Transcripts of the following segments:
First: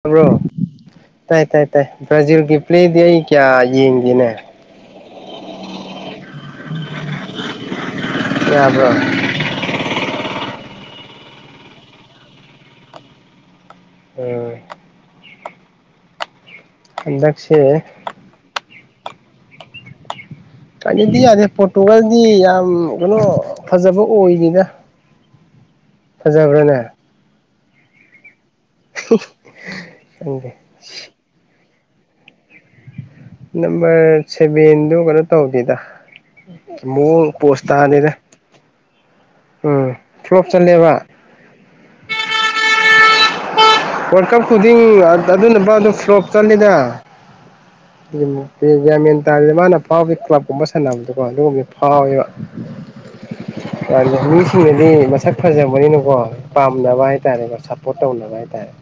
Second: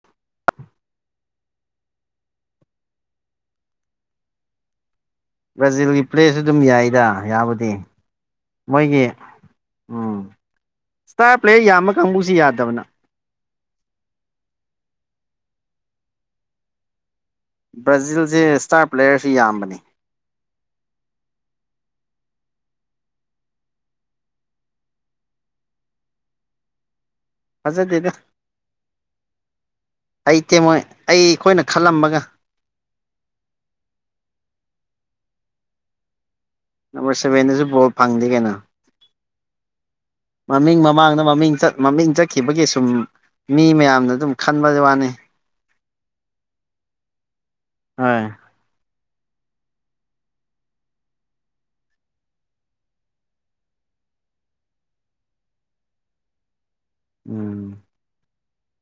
ꯇꯕ꯭ꯔꯣ ꯇꯥꯏ ꯇꯥꯏ ꯇꯥꯏ ꯕ꯭ꯔꯥꯖꯤꯜꯒꯤ ꯄ꯭ꯂꯦꯗꯤ ꯑꯩ ꯀꯌꯥ ꯌꯦꯡꯒꯦꯅꯦ ꯕ꯭ꯔꯥꯖꯤꯜꯒꯤ ꯄ꯭ꯂꯦꯁꯁꯨ ꯑꯗꯨꯝ ꯌꯥꯏꯗ ꯌꯥꯕꯨꯗꯤ ꯌꯥꯕ꯭ꯔꯣ ꯃꯣꯏꯒꯤ ꯎꯝ ꯏꯁꯇꯥꯔ ꯄ꯭ꯂꯦ ꯌꯥꯝꯕ ꯀꯥꯡꯕꯨꯁꯨ ꯌꯥꯗꯕꯅ ꯎꯝ ꯍꯗ ꯕ꯭ꯔꯥꯖꯤꯜꯁꯦ ꯏꯁꯇꯥꯔ ꯄ꯭ꯂꯦꯌꯔꯁꯨ ꯌꯥꯝꯕꯅꯤ ꯍꯥꯏꯗꯤ ꯌꯥꯗꯦ ꯄꯣꯇꯨꯒꯜꯗꯤ ꯌꯥꯝ ꯀꯩꯅꯣ ꯐꯖꯕ ꯑꯣꯏꯅꯤꯅ ꯁꯖꯕ꯭ꯔꯥꯅꯦ ꯐꯖꯗꯦꯗ ꯑꯩ ꯈꯪꯗꯦ ꯇꯦꯝꯃꯣꯏ ꯑꯩ ꯑꯩꯈꯣꯏꯅ ꯈꯜꯂꯝꯕꯒ ꯅꯝꯕꯔ ꯁꯚꯦꯟꯗꯨ ꯀꯩꯅꯣ ꯇꯧꯗꯦꯗ ꯃꯨ ꯅꯝꯕꯔ ꯁꯚꯦꯟꯗꯁꯨ ꯄꯣꯁꯇ ꯕꯣꯜ ꯍꯥꯏꯅꯤꯅꯦ ꯐꯪꯗꯦ ꯀꯩꯅꯣ ꯃꯃꯤꯡ ꯃꯃꯥꯡꯗ ꯃꯃꯤꯡꯠ ꯃꯃꯤꯡ ꯆꯠꯈꯤꯕꯒꯤ ꯁꯨꯝ ꯃꯤ ꯃꯌꯥꯝꯅ ꯋꯥꯔꯜ ꯑꯗꯨꯝ ꯀꯞ ꯈꯟꯕ ꯈꯨꯗꯤꯡ ꯋꯥꯅꯤ ꯑꯗꯨꯅꯕ ꯑꯗꯨ ꯁꯣꯞ ꯆꯠꯂꯤꯗ ꯍꯣꯏ ꯃꯤꯟ ꯍꯥꯏꯇꯥꯔꯗꯤ ꯃꯥꯅ ꯐꯥꯎꯗ ꯀ꯭ꯂꯕꯀꯨꯝꯕ ꯁꯥꯟꯅꯕꯗꯀꯣ ꯑꯗꯨꯒꯨꯝꯕꯗꯤ ꯐꯥꯎꯋꯦꯕ ꯃꯤꯁꯤꯡꯅꯗꯤ ꯃꯁꯛ ꯐꯖꯕꯅꯤꯅꯀꯣ ꯄꯥꯝꯅꯕ ꯍꯥꯏꯇꯥꯔꯦꯀꯣ ꯎꯝ ꯁꯞꯄꯣꯔꯠ ꯇꯧꯅꯕ ꯍꯥꯏꯇꯥꯔꯦ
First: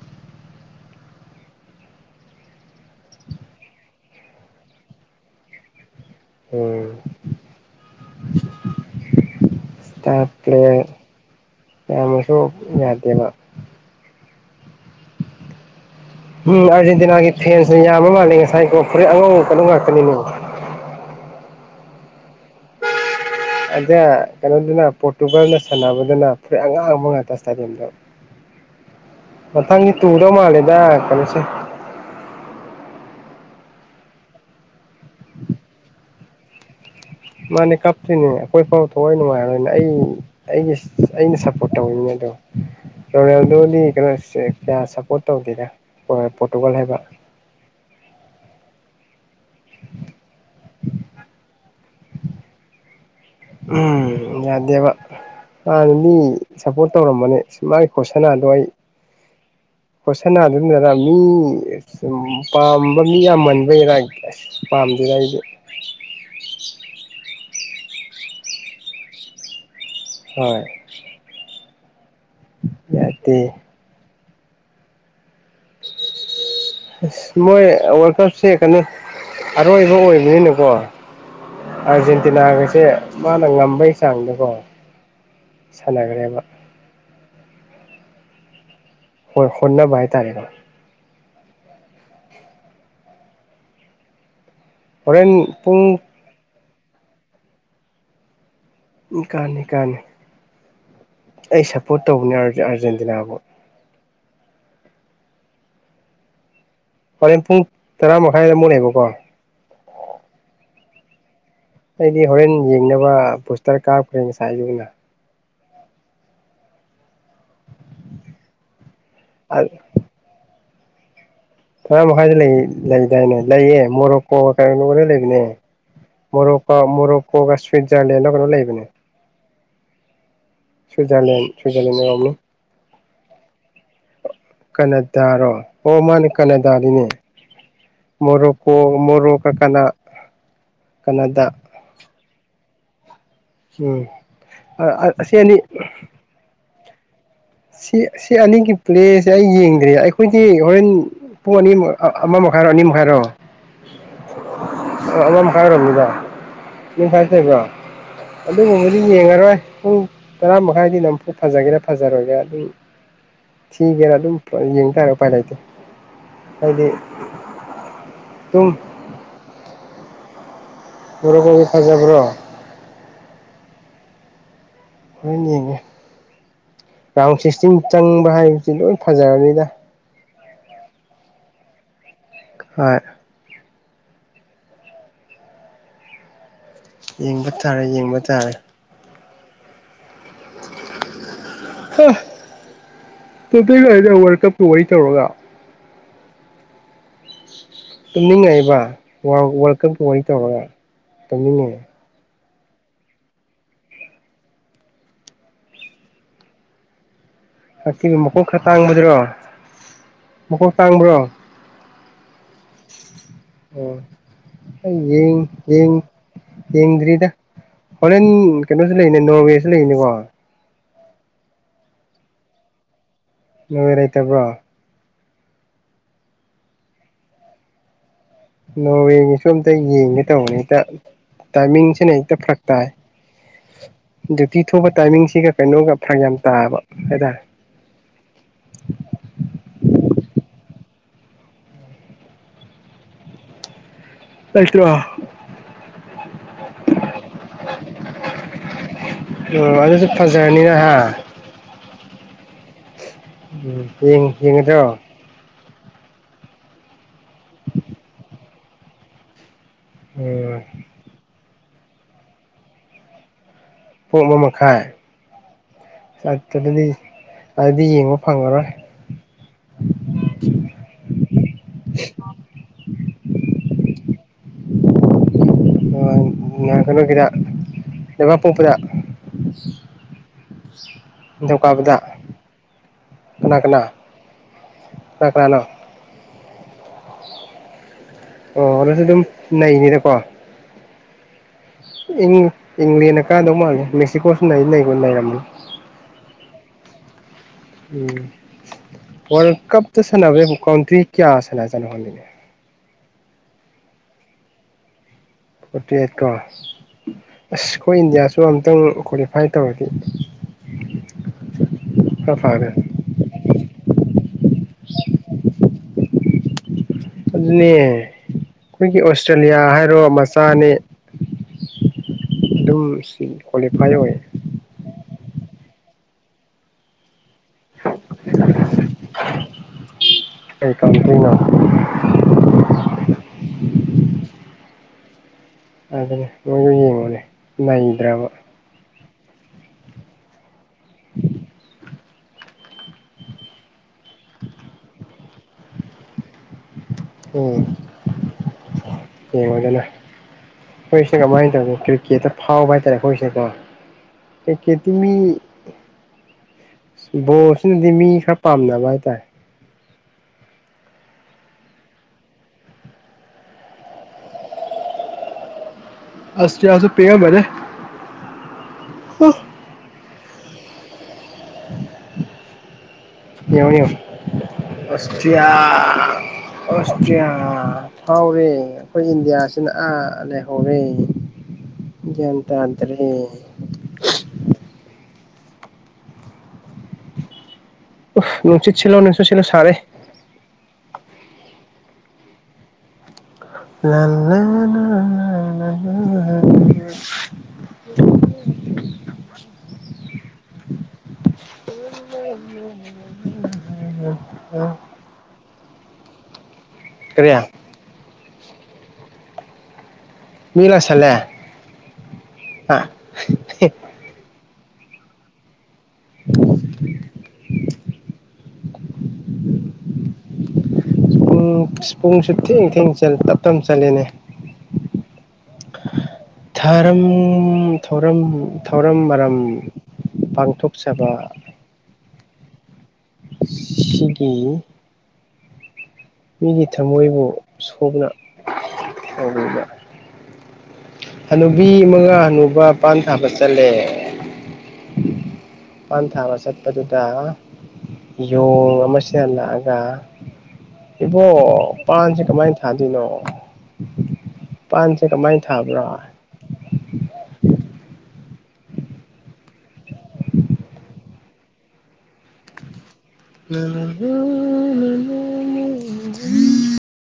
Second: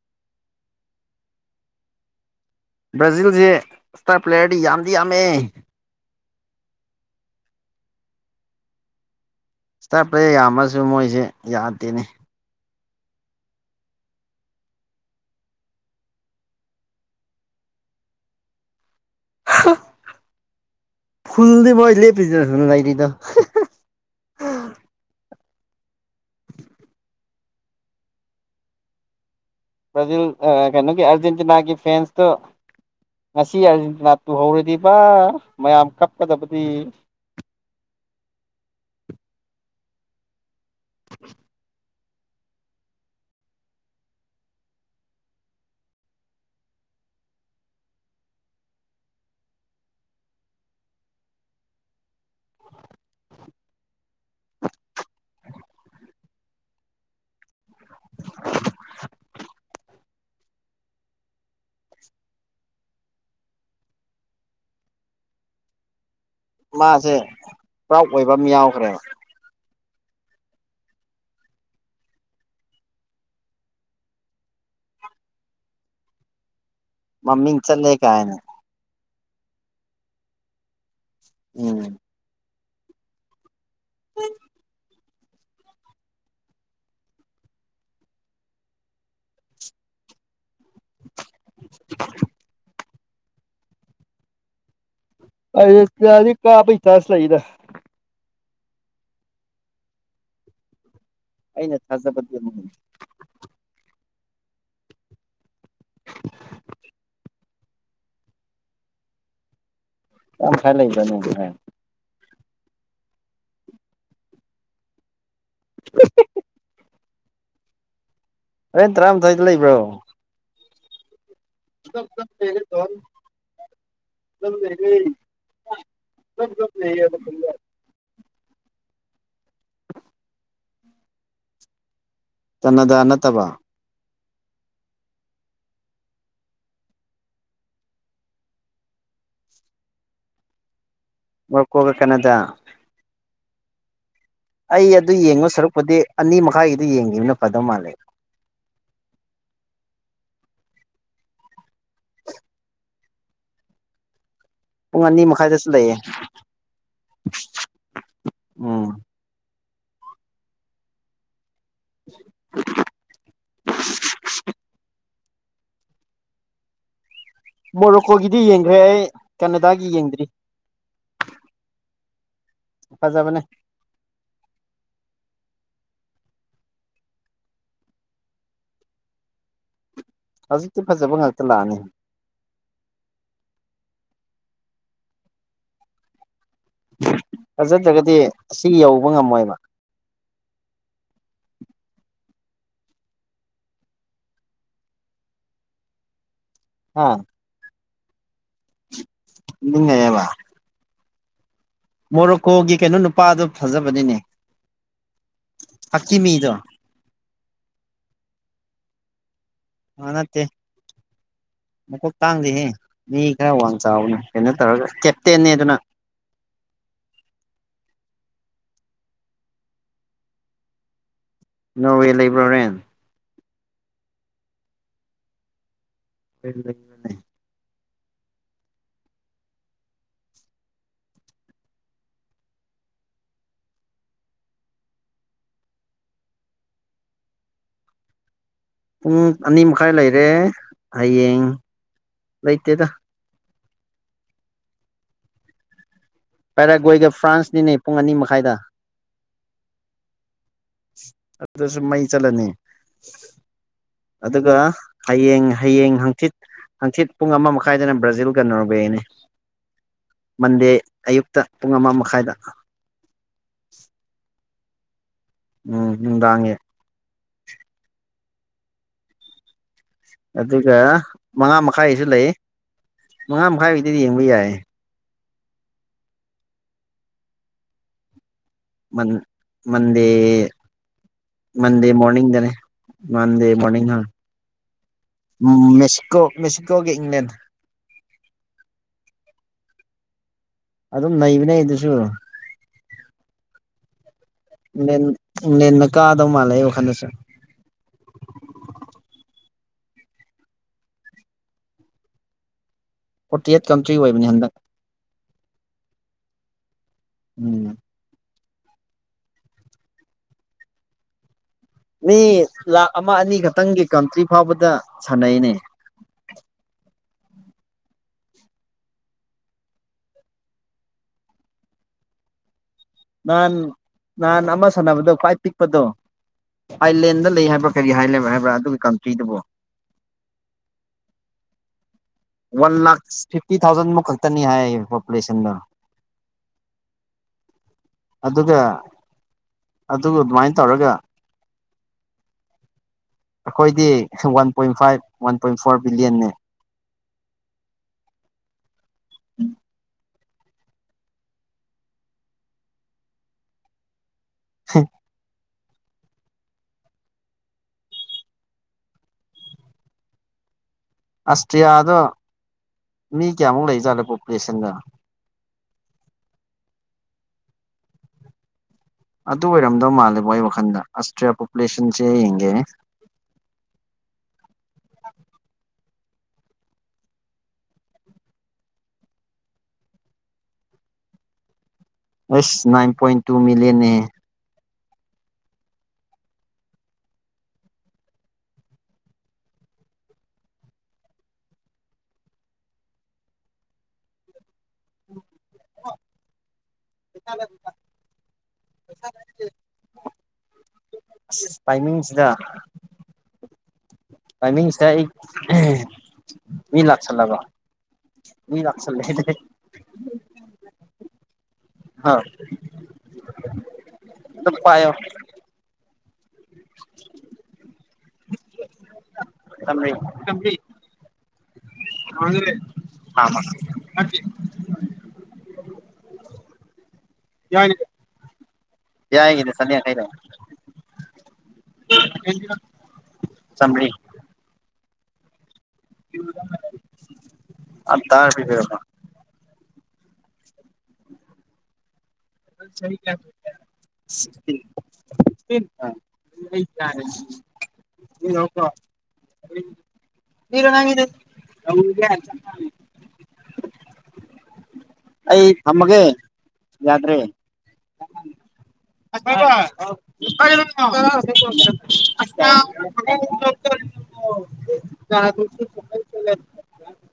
ꯕ꯭ꯔꯥꯖꯤꯜꯁꯦ ꯏꯁꯇꯥꯔ ꯄ꯭ꯂꯦꯌꯔꯗꯤ ꯌꯥꯝꯗꯤ ꯌꯥꯝꯃꯛꯑꯦ ꯑꯣꯝ ꯏꯁꯇꯥꯔ ꯄ꯭ꯂꯦꯌꯔ ꯄ꯭ꯂꯦꯔ ꯌꯥꯝꯃꯁꯨ ꯃꯣꯏꯁꯦ ꯃꯌꯥꯝ ꯌꯥꯗꯦꯅꯦ ꯑꯃꯁꯨ ꯌꯥꯗꯦꯕ ꯎꯝ ꯑꯥꯔꯖꯦꯟꯇꯤꯅꯥꯒꯤ ꯐꯦꯟꯁꯨꯅ ꯌꯥꯝꯕ ꯃꯥꯜꯂꯦ ꯉꯁꯥꯏꯀꯣ ꯐꯣꯔꯦꯟ ꯑꯉꯧꯀ ꯑꯗꯨꯝ ꯉꯥꯛꯇꯅꯤꯅꯦ ꯍ ꯃꯣꯂꯤ ꯑꯗ ꯀꯩꯅꯣꯗꯤꯅ ꯄ ꯨꯦꯜꯅ ꯁꯥꯟꯅꯕꯗꯨꯅ ꯐꯔꯠ ꯑ ꯉꯥꯡꯕ ꯉꯥꯛꯇ ꯏꯁꯇꯥꯦꯗꯤꯌꯝꯗꯣ ꯭ꯔꯥꯖꯤꯜ ꯀꯩꯅꯣ ꯑꯔꯖꯦꯟꯇꯤꯅꯥꯒꯤ ꯐꯦꯟꯁꯇ ꯉꯁꯤ ꯑꯥꯔꯖꯦꯟꯇꯤꯅꯥ ꯇꯨꯍꯧꯔꯗꯤꯕ ꯃꯌꯥꯝ ꯀꯞꯀꯗꯕꯗꯤ ꯃꯥꯅꯦ ꯀꯥꯞꯇꯣꯏꯅꯦ ꯑꯩꯈꯣꯏ ꯄꯥꯎ ꯊꯑꯣꯏ ꯅꯨꯡꯉꯥꯏꯔꯣꯏꯅꯦ ꯑꯩ ꯑꯩꯒꯤ ꯑꯩꯅ ꯁꯞꯄꯣꯔꯠ ꯇꯧꯔꯤꯅꯦ ꯑꯗꯨꯣ ꯔꯣꯅꯦꯜꯗꯣꯗꯤ ꯀꯩꯅꯣ ꯀꯌꯥ ꯁꯞꯄꯣꯔꯠ ꯇꯧꯗꯦꯗ ꯄꯣꯔꯇꯨꯒꯜ ꯍꯥꯏꯕ [inaudible] ꯎꯝ ꯌꯥꯗꯦꯕ ꯍꯥꯟꯅꯗꯤ ꯁꯞꯄꯣꯔꯠ ꯇꯧꯔꯝꯕꯅꯦ ꯃꯥꯒꯤ ꯐꫭꯔꯁꯇ ꯅꯥꯗꯦ ꯑꯩ ꯀꯣꯏꯁꯅꯥ ꯑꯗꯨꯝꯗꯔ ꯃꯤ ꯄꯥꯝꯕ ꯃꯤ ꯌꯥꯝꯃꯟꯕ ꯌꯥꯔ ꯑꯁ ꯄꯥꯝꯃꯦ ꯔꯥꯏ ꯃꯥꯁꯦ ꯄ꯭ꯔꯥꯎꯠ ꯑꯣꯏꯕ ꯑꯃ ꯌꯥꯎꯈ꯭ꯔꯦꯕ ꯍꯣꯏ ꯌꯥꯗꯦ ꯑꯁ ꯃꯃꯤꯡ ꯃꯣꯏ ꯆꯠꯂꯦ ꯋꯥꯔꯜ ꯀꯥꯏꯅ ꯀꯞꯁꯦ ꯀꯩꯅꯣ ꯑꯔꯣꯏꯕ ꯑꯣꯏꯕꯅꯤꯅꯀꯣ ꯎꯝ ꯑꯥꯔꯖꯦꯟꯇꯤꯅꯥꯒꯩꯁꯦ ꯃꯥꯅ ꯉꯝꯕꯩ ꯆꯥꯡꯗꯀꯣ ꯁꯅꯥꯒꯔꯕ ꯍꯣꯏ ꯍꯣꯟꯅꯕ ꯍꯥꯏ ꯇꯥꯔꯦꯀꯣ [inaudible] ꯍꯣꯔꯦꯟ ꯄꯨꯡ ꯑꯥꯔꯖꯦꯟꯇꯤꯅꯥꯗꯤ ꯀꯥꯕꯩ ꯆꯥꯟꯁ ꯂꯩꯗ ꯎꯝ ꯀꯥꯅꯤ ꯀꯥꯅꯤ ꯑꯩ ꯑꯩꯅ ꯁꯞꯄꯣꯔꯠ ꯊꯥꯖꯕꯗꯤ ꯇꯧꯕꯅꯦ ꯑꯃꯨꯛ ꯑꯥꯔꯖꯦꯟꯇꯤꯅꯥꯕꯨ [inaudible] ꯄꯨꯡ ꯇꯔꯥ ꯃꯈꯥꯏꯗ ꯑꯃꯨꯛ ꯅꯦꯕꯀꯣ ꯇꯔꯥ ꯃꯈꯥꯏ ꯂꯩꯗꯅꯦ ꯐ ꯗꯤ ꯍꯣꯔꯦꯟ ꯌꯦꯡꯅꯕ ꯕꯨꯁꯇꯔ ꯀꯥꯞꯈ꯭ꯔꯦ ꯉꯁꯥꯏ ꯑꯨꯅ [inaudible] ꯑꯩꯅ ꯇꯔꯥꯃꯊꯏꯗ ꯂꯩꯕ꯭ꯔꯣ ꯇꯔꯥ ꯃꯈꯥꯏꯗ ꯂꯩꯗꯥꯏꯅꯦ ꯂꯩꯌꯦ ꯃꯣꯔꯣꯛꯀꯣ ꯀꯩꯅꯣ ꯂꯔ ꯂꯩꯕꯅꯦ ꯃꯣꯔꯣꯀꯣ ꯃꯣꯔꯣꯀꯣꯒ ꯁ꯭ꯋꯤꯖꯔꯂꯦꯟꯒ ꯀꯩꯅꯣ ꯂꯩꯕꯅꯦ ꯁꯋꯏꯖꯔꯂꯦꯟ ꯁꯋꯏꯖꯔꯂꯦꯟ ꯑꯦꯔꯝꯅꯤ ꯇꯅꯗ ꯅꯠꯇꯕ ꯀꯅꯥꯗꯥꯔꯣ ꯑꯣꯃꯟ ꯀꯅꯥꯗꯥꯔꯤꯅꯦ ꯃꯣꯔꯣꯛꯣ ꯃꯣꯔꯣꯛꯈꯀ ꯋꯥ ꯀꯣꯒ ꯀꯅꯥꯗ ꯎꯝ ꯑꯩ ꯑꯗꯨ ꯑꯁꯤ ꯌꯦꯡꯉ ꯑꯅꯤ ꯁꯔꯨꯛꯄꯗꯤ ꯑꯅꯤ ꯃꯈꯥꯏꯒꯤꯗꯨ ꯌꯦꯡꯈꯤꯕꯅꯣ ꯁꯤ ꯁꯤ ꯑꯅꯤꯒꯤ ꯄ꯭ꯂꯦꯁꯦ ꯑꯩ ꯌꯦꯡꯗ꯭ꯔꯤꯦ ꯑꯩꯈꯣꯏ ꯍꯣꯔꯦꯟ ꯄꯨꯡ ꯑꯅꯤ ꯑꯃ ꯃꯈꯥꯏꯔꯣ ꯑꯅꯤ ꯃꯈꯥꯏꯔꯣ ꯄꯨꯡ ꯑꯅꯤ ꯑꯝ ꯃꯈꯥꯏꯗꯁꯨ ꯂꯩꯌꯦ ꯍꯥꯏꯔꯣꯝꯃꯤꯗ ꯅ ꯐꯥꯏꯕ꯭ꯔꯣ ꯎꯝ ꯑꯗꯨꯒꯨꯝꯕꯗꯤ ꯌꯦꯡꯉꯔꯣꯏ ꯄꯨꯡ ꯇꯔꯥ ꯃꯈꯥꯏꯗꯤ ꯅꯝꯨꯐꯨ ꯐꯖꯒꯦꯔꯥ ꯐꯖꯔꯣꯏꯒꯦꯔ ꯑꯗꯨꯝ ꯊꯤꯒꯦꯔꯥ ꯑꯗꯨꯝ ꯌꯦꯡ ꯇꯔꯦ ꯎꯄꯥꯏ ꯂꯩꯇꯦ ꯍꯥꯏꯗꯤ ꯃꯣꯔꯣꯀꯣꯒꯤꯗꯤ ꯑꯗꯨꯝ ꯌꯦꯡꯈ꯭ꯔꯦ ꯑꯩ ꯀꯅꯥꯗꯥꯒꯤ ꯌꯦꯡꯗ꯭ꯔꯤ ꯃꫭꯔꫭꯀꯣꯒꯤ ꯐꯖꯕ꯭ꯔꯣ ꯐꯖꯕꯅꯦ ꯑꯣꯏꯣꯏꯅꯤꯒ ꯔꯥꯎꯟ ꯁꯤꯛꯁꯇꯤꯟ ꯆꯪꯕ ꯍꯥꯏꯕꯁꯤ ꯂꯣꯏ ꯐꯖꯔꯅꯤꯗ ꯍꯧꯖꯤꯛꯇꯤ ꯐꯖꯕ ꯉꯥꯛꯇ ꯂꯥꯛꯑꯅꯤ ꯍꯣꯏ ꯌꯦꯡꯕ ꯇꯥꯔꯦ ꯐꯖꯗ꯭ꯔꯒꯗꯤ ꯌꯦꯡꯕ ꯑꯁꯤ ꯌꯧꯕ ꯉꯝꯃꯣꯏꯕ ꯍꯥ ꯇꯇꯩꯗ ꯋꯥꯔꯜ ꯀꯞꯀ ꯋꯥꯔꯤ ꯇꯧꯔꯒ ꯎꯝ ꯇꯨꯝꯅꯤꯡꯉꯛꯏꯕ ꯋꯥꯔꯜ ꯀꯞꯀꯤ ꯅꯤꯡꯉꯛꯑꯦꯕ ꯋꯥꯔꯤ ꯇꯧꯔꯒ ꯇꯨꯝꯅꯤꯡꯉꯛ ꯃꯣꯔꯣꯀꯣꯒꯤ ꯀꯩꯅꯣ ꯅꯨꯄꯥꯗꯨ ꯐꯖꯕꯅꯤꯅꯦ ꯍꯥꯀꯤꯃꯤꯗꯨ ꯑ ꯃꯀꯣꯛ ꯈꯔ ꯇꯥꯡꯕꯗ꯭ꯔꯣ ꯑ ꯃꯀꯣꯛ ꯇꯥꯡꯕ꯭ꯔꯣ ꯇꯥꯡꯗꯤꯍꯦ ꯃꯤ ꯈꯔ ꯋꯥꯡ ꯑꯣ ꯆꯥꯎꯕꯅꯦ ꯀꯩꯅꯣ ꯇꯧꯔꯒ ꯑꯩ ꯌꯦꯡ ꯀꯦꯞꯇꯦꯟꯅꯦ ꯑꯗꯨꯅ ꯌꯦꯡ ꯌꯦꯡꯗ꯭ꯔꯤꯗ ꯍꯣꯂꯦꯟ ꯀꯩꯅꯣꯁꯨ ꯂꯩꯔꯤꯅꯦ ꯅꯣꯔꯋꯦꯁꯨ ꯂꯩꯔꯤꯅꯤꯀꯣ ꯅꯣꯋꯦ ꯂꯩꯕ꯭ꯔꯣꯣꯔꯦꯟ ꯃ ꯂꯩꯇꯕ꯭ꯔꯣ ꯑꯣꯏꯅꯦ ꯅꯣꯋꯦꯒꯤꯁꯨ ꯑꯝꯇ ꯌꯦꯡꯒꯦ ꯇꯧꯕꯅꯦ ꯍꯦꯛꯇ ꯇꯥꯏꯃꯤꯡꯁꯤꯅ ꯍꯦꯛꯇ ꯐꯔꯛ ꯇꯥꯏ ꯗ꯭ꯌꯨꯇꯤ ꯊꯣꯛꯄ ꯇꯥꯏꯃꯤꯡꯁꯤꯒ ꯀꯩꯅꯣꯒ ꯐꯔꯛ ꯌꯥꯝ ꯇꯥꯕ ꯍꯥꯏꯇꯥꯔꯦ [inaudible] ꯄꯨꯡ ꯑꯅꯤ ꯃꯈꯥꯏ ꯂꯩꯔꯦ ꯍꯌꯦꯡ ꯂꯩꯇꯦꯗ ꯇꯁꯨ ꯄꯦꯔꯥꯒꯣꯏꯒ ꯐ꯭ꯔꯥꯟꯁꯅꯤꯅꯦ ꯄꯨꯡ ꯑꯅꯤ ꯃꯈꯥꯏꯗ ꯎꯝ ꯑꯗꯨꯁꯨ ꯐꯖꯔꯅꯤꯅ ꯍꯥ ꯑꯗꯨꯗꯁꯨ ꯃꯩ ꯆꯠꯂꯅꯤ ꯎꯝ ꯌꯦꯡ ꯑꯗꯨꯒ ꯌꯦꯡꯒꯗ꯭ꯔꯣ ꯍꯌꯦꯡ ꯍꯌꯦꯡ ꯍꯥꯡꯆꯤꯠ ꯍꯥꯡꯆꯤꯠ ꯄꯨꯡ ꯑꯃ ꯃꯈꯥꯏꯗꯅ ꯕ꯭ꯔꯥꯖꯤꯜꯒ ꯅꯔꯕꯦꯅꯤ ꯎꯝ ꯃꯟꯗꯦ ꯑꯌꯨꯛꯇ ꯄꯨꯡ ꯑꯃ ꯃꯈꯥꯏꯗ ꯄꯣ ꯑꯃ ꯃꯈꯥꯏ ꯎꯝ ꯅꯨꯡꯗꯥꯡꯒꯤ ꯆꯠꯇꯗꯤ ꯑꯗꯨꯗꯤ ꯌꯦꯡꯉꯣ ꯐꯪꯉꯔꯣꯏ ꯑꯗꯨꯒ ꯃꯉꯥ ꯃꯈꯥꯏꯁꯨ ꯂꯩ ꯃꯉꯥ ꯃꯈꯥꯏ ꯍꯗꯤ ꯌꯦꯡꯕ ꯌꯥꯏ ꯀꯩꯅꯣ ꯀꯗ ꯃꯟ ꯃꯗꯦ ꯃꯟꯗꯦ ꯅꯤꯡꯊꯧꯀꯥꯕꯗ ꯃꯣꯔꯅꯤꯡꯗꯅꯦ ꯃꯟꯗꯦ ꯀꯅꯥ ꯀꯅꯥ ꯃꯣꯔꯅꯤꯡ ꯍꯥ ꯀꯅꯥ ꯀꯅꯥꯅꯣ ꯃꯦꯁꯤꯀꯣ ꯃꯦꯁꯤꯀꯣꯒꯤ ꯏꯪꯂꯂꯦꯟ ꯑꯣ ꯑꯗꯨꯁꯨ ꯑꯗꯨꯝ ꯅꯩꯅꯤꯗꯀꯣ ꯑꯗꯨꯝ ꯅꯩꯕꯅꯦ ꯏꯪꯂꯦꯟꯅ ꯀꯥꯟꯗꯧ ꯃꯥꯜꯒꯦ ꯃꯦꯛꯁꯤꯀꯣ ꯅ ꯅꯦꯟꯅ ꯀꯥꯗꯧ ꯃꯥꯜꯂꯦ ꯑꯩ ꯋꯥꯈꯜꯗꯁꯨ ꯎꯝ ꯋꯥꯔꯜ ꯀꯞꯇ ꯁꯥꯟꯅꯕ ꯀꯥꯎꯟꯇ꯭ꯔꯤ ꯀꯌꯥ ꯁꯥꯟꯅꯖꯠꯅꯣꯕꯤꯅꯦ ꯐꯣꯔꯇꯤ ꯑꯩꯠ ꯀꯟꯇ꯭ꯔꯤ ꯑꯣꯏꯕꯅꯤ ꯍꯟꯗꯛ ꯐꯣꯔꯇꯤ ꯑꯩꯠ ꯎꯝ ꯀꯁ ꯀꯣꯏ ꯏꯟꯗꯤꯌꯥ ꯁꯨ ꯑꯝꯇꯪ ꯀ꯭ꯋꯥꯂꯤꯐꯥꯏ ꯇꯧꯔꯗꯤ ꯃꯤ ꯈꯔ ꯐꯒꯗꯝ ꯂꯥꯈ ꯑꯃ ꯑꯅꯤ ꯈꯛꯇꯪꯒꯤ ꯀꯟꯇ꯭ꯔꯤ ꯐꯥꯎꯕꯗ ꯁꯥꯟꯅꯩꯅꯦ ꯑꯗꯨꯅꯦ ꯑꯩꯈꯣꯏꯒꯤ ꯑꯣꯁꯇ꯭ꯔꯦꯂꯤꯌꯥ ꯍꯥꯏꯔꯣ ꯃꯆꯥꯅꯤ [inaudible] [unintelligible] ꯅꯍꯥꯟ ꯅꯍꯥꯟ ꯑꯃ ꯁꯥꯟꯅꯕꯗꯣ ꯈ꯭ꯋꯥꯏ ꯄꯤꯛꯄꯗꯣ ꯑꯥꯏꯂꯦꯟꯗ ꯂꯩ ꯍꯥꯏꯕ꯭ꯔꯥ ꯀꯔꯤ ꯍꯥꯏꯦꯕ ꯍꯥꯏꯕ꯭ꯔꯥ ꯑꯗꯨꯒꯤ ꯀꯟꯇ꯭ꯔꯤꯗꯨꯕꯨ ꯀꯩ ꯀꯥꯎꯟꯇ꯭ꯔꯤꯅꯣ ꯋꯥꯟ ꯂꯥꯛ ꯐꯤꯐꯇꯤ ꯊꯥꯎꯖꯟ ꯃꯨꯛ ꯈꯛꯇꯅꯤ ꯍꯥꯏ ꯄꯣꯄꯨꯂꯦꯁꯟꯗ ꯑꯗꯨꯅ ꯃꯣꯏꯁꯨ ꯌꯦꯡꯉꯨꯅꯦ ꯂꯩꯅꯥꯗ꯭ꯔꯕ ꯑꯗꯨꯒ ꯑꯗꯨꯒ ꯑꯗꯨꯃꯥꯏꯅ ꯇꯧꯔꯒ ꯑꯩꯈꯣꯏꯗꯤ one point five one point four ꯕꯤꯂꯤꯌꯟꯅꯤ ꯎꯝ ꯌꯦꯒꯅ ꯍꯣꯏꯁꯦ ꯀꯃꯥꯏꯅ ꯇꯧꯅꯤ ꯀ꯭ꯔꯤꯀꯦꯠ ꯐꯥꯎꯕ ꯍꯥꯏꯇꯥꯔꯦ ꯍꯣꯏꯁꯦꯀꯣ ꯈꯦꯇꯃꯤ ꯕꯣꯁꯤꯅꯗꯤ ꯃꯤ ꯈꯔ ꯄꯥꯝꯅꯕ ꯍꯥꯏꯇꯥꯔꯦ ꯑꯁꯇ꯭ꯔꯤꯌꯥꯗꯣ ꯃꯤ ꯀꯌꯥꯃꯨꯛ ꯂꯩꯖꯥꯠꯂꯦ ꯄꯣꯄꯨꯂꯦꯁꯟꯗ ꯑꯁ ꯆꯁꯨ ꯄꯉ ꯃꯔꯦ ꯑꯗꯨ ꯑꯣꯏꯔꯝꯗꯧ ꯃꯥꯜꯂꯦꯕꯣ ꯑꯩ ꯋꯥꯈꯟꯗ ꯑꯁ ꯄꯣꯄꯨꯂꯦꯁꯟꯁꯦ ꯍꯒꯦ ꯑꯣꯁꯇꯔꯤꯌꯥ ꯑꯣꯁꯇ꯭ꯔꯤꯌꯥ ꯐꯥꯎꯔꯦ ꯑꯩꯈꯣꯏ ꯏꯟꯗꯤꯌꯥꯁꯤꯅ ꯑꯥ ꯂꯩꯍꯧꯔꯦ ꯒ꯭ꯌꯥꯟ ꯑꯦꯁ ꯅꯥꯏꯟ ꯇꯥꯗ꯭ꯔꯦ ꯄꯣꯏꯟ ꯇꯨ ꯃꯤꯂꯌꯟ ꯑꯦ ꯎ ꯎꯆꯆꯠ ꯅꯂ ꯁꯥꯔꯦ ꯂ ꯂ ꯅꯌ [unintelligible] [unintelligible] ꯑ ꯇꯥꯏꯃꯤꯡꯁꯤꯗ ꯇꯥꯏ ꯃꯤꯡ ꯁꯤ ꯃꯤ ꯀꯔꯤ ꯂꯥꯛꯁꯂꯒ ꯂꯁ ꯒꯤꯂꯁꯂꯦ ꯑ [unintelligible] [inaudible] [unintelligible] [inaudible] [inaudible] [unintelligible] ꯄꯨꯡ ꯄꯨꯡꯁꯨ ꯊꯦꯡ ꯊꯦꯡ ꯆ ꯊꯥ ꯇꯞ ꯑꯃ ꯇꯞꯅ ꯆꯠꯂꯦꯅꯦ [unintelligible] ꯊꯧꯔꯝ ꯊꯧꯔꯝ ꯃꯔꯝ ꯌꯥꯏꯒꯤꯗ ꯆꯅꯤ ꯌꯥꯡꯈꯩ ꯂꯩ ꯄꯥꯡꯊꯣꯛꯆꯩ ꯆꯕ [unintelligible] ꯆꯥꯝꯃꯔꯤ ꯁꯤꯒꯤ ꯃꯤꯒꯤ ꯊꯃꯣꯏꯕꯨ ꯑ ꯁꯣꯛꯅ ꯇꯥꯔ ꯄꯤꯕꯤꯔꯝꯃꯣ ꯇꯕ ꯍꯥꯅꯨꯕꯤ ꯃꯉꯥ ꯅꯨꯨꯕꯄꯥꯟ ꯊꯥꯒ ꯆꯠꯂꯦ ꯁꯤꯛꯁꯇꯤ ꯑ ꯄꯟ ꯊꯥꯕ ꯁꯠꯄꯗꯨ ꯇ ꯌꯣꯡ ꯑꯃꯁ ꯂꯥꯛꯑꯒ ꯄꯤꯔꯣ ꯅꯪꯒꯤꯗꯨ ꯏꯕꯣ ꯄꯥꯟꯁꯤ ꯀꯃꯥꯏꯅ ꯊꯥꯗꯣꯏꯅꯣ ꯄꯥꯟꯁꯦ ꯀꯃꯥꯏꯅ ꯊꯥꯕ꯭ꯔꯥ ꯌꯥꯗ꯭ꯔꯔꯤ [unintelligible] [unintelligible]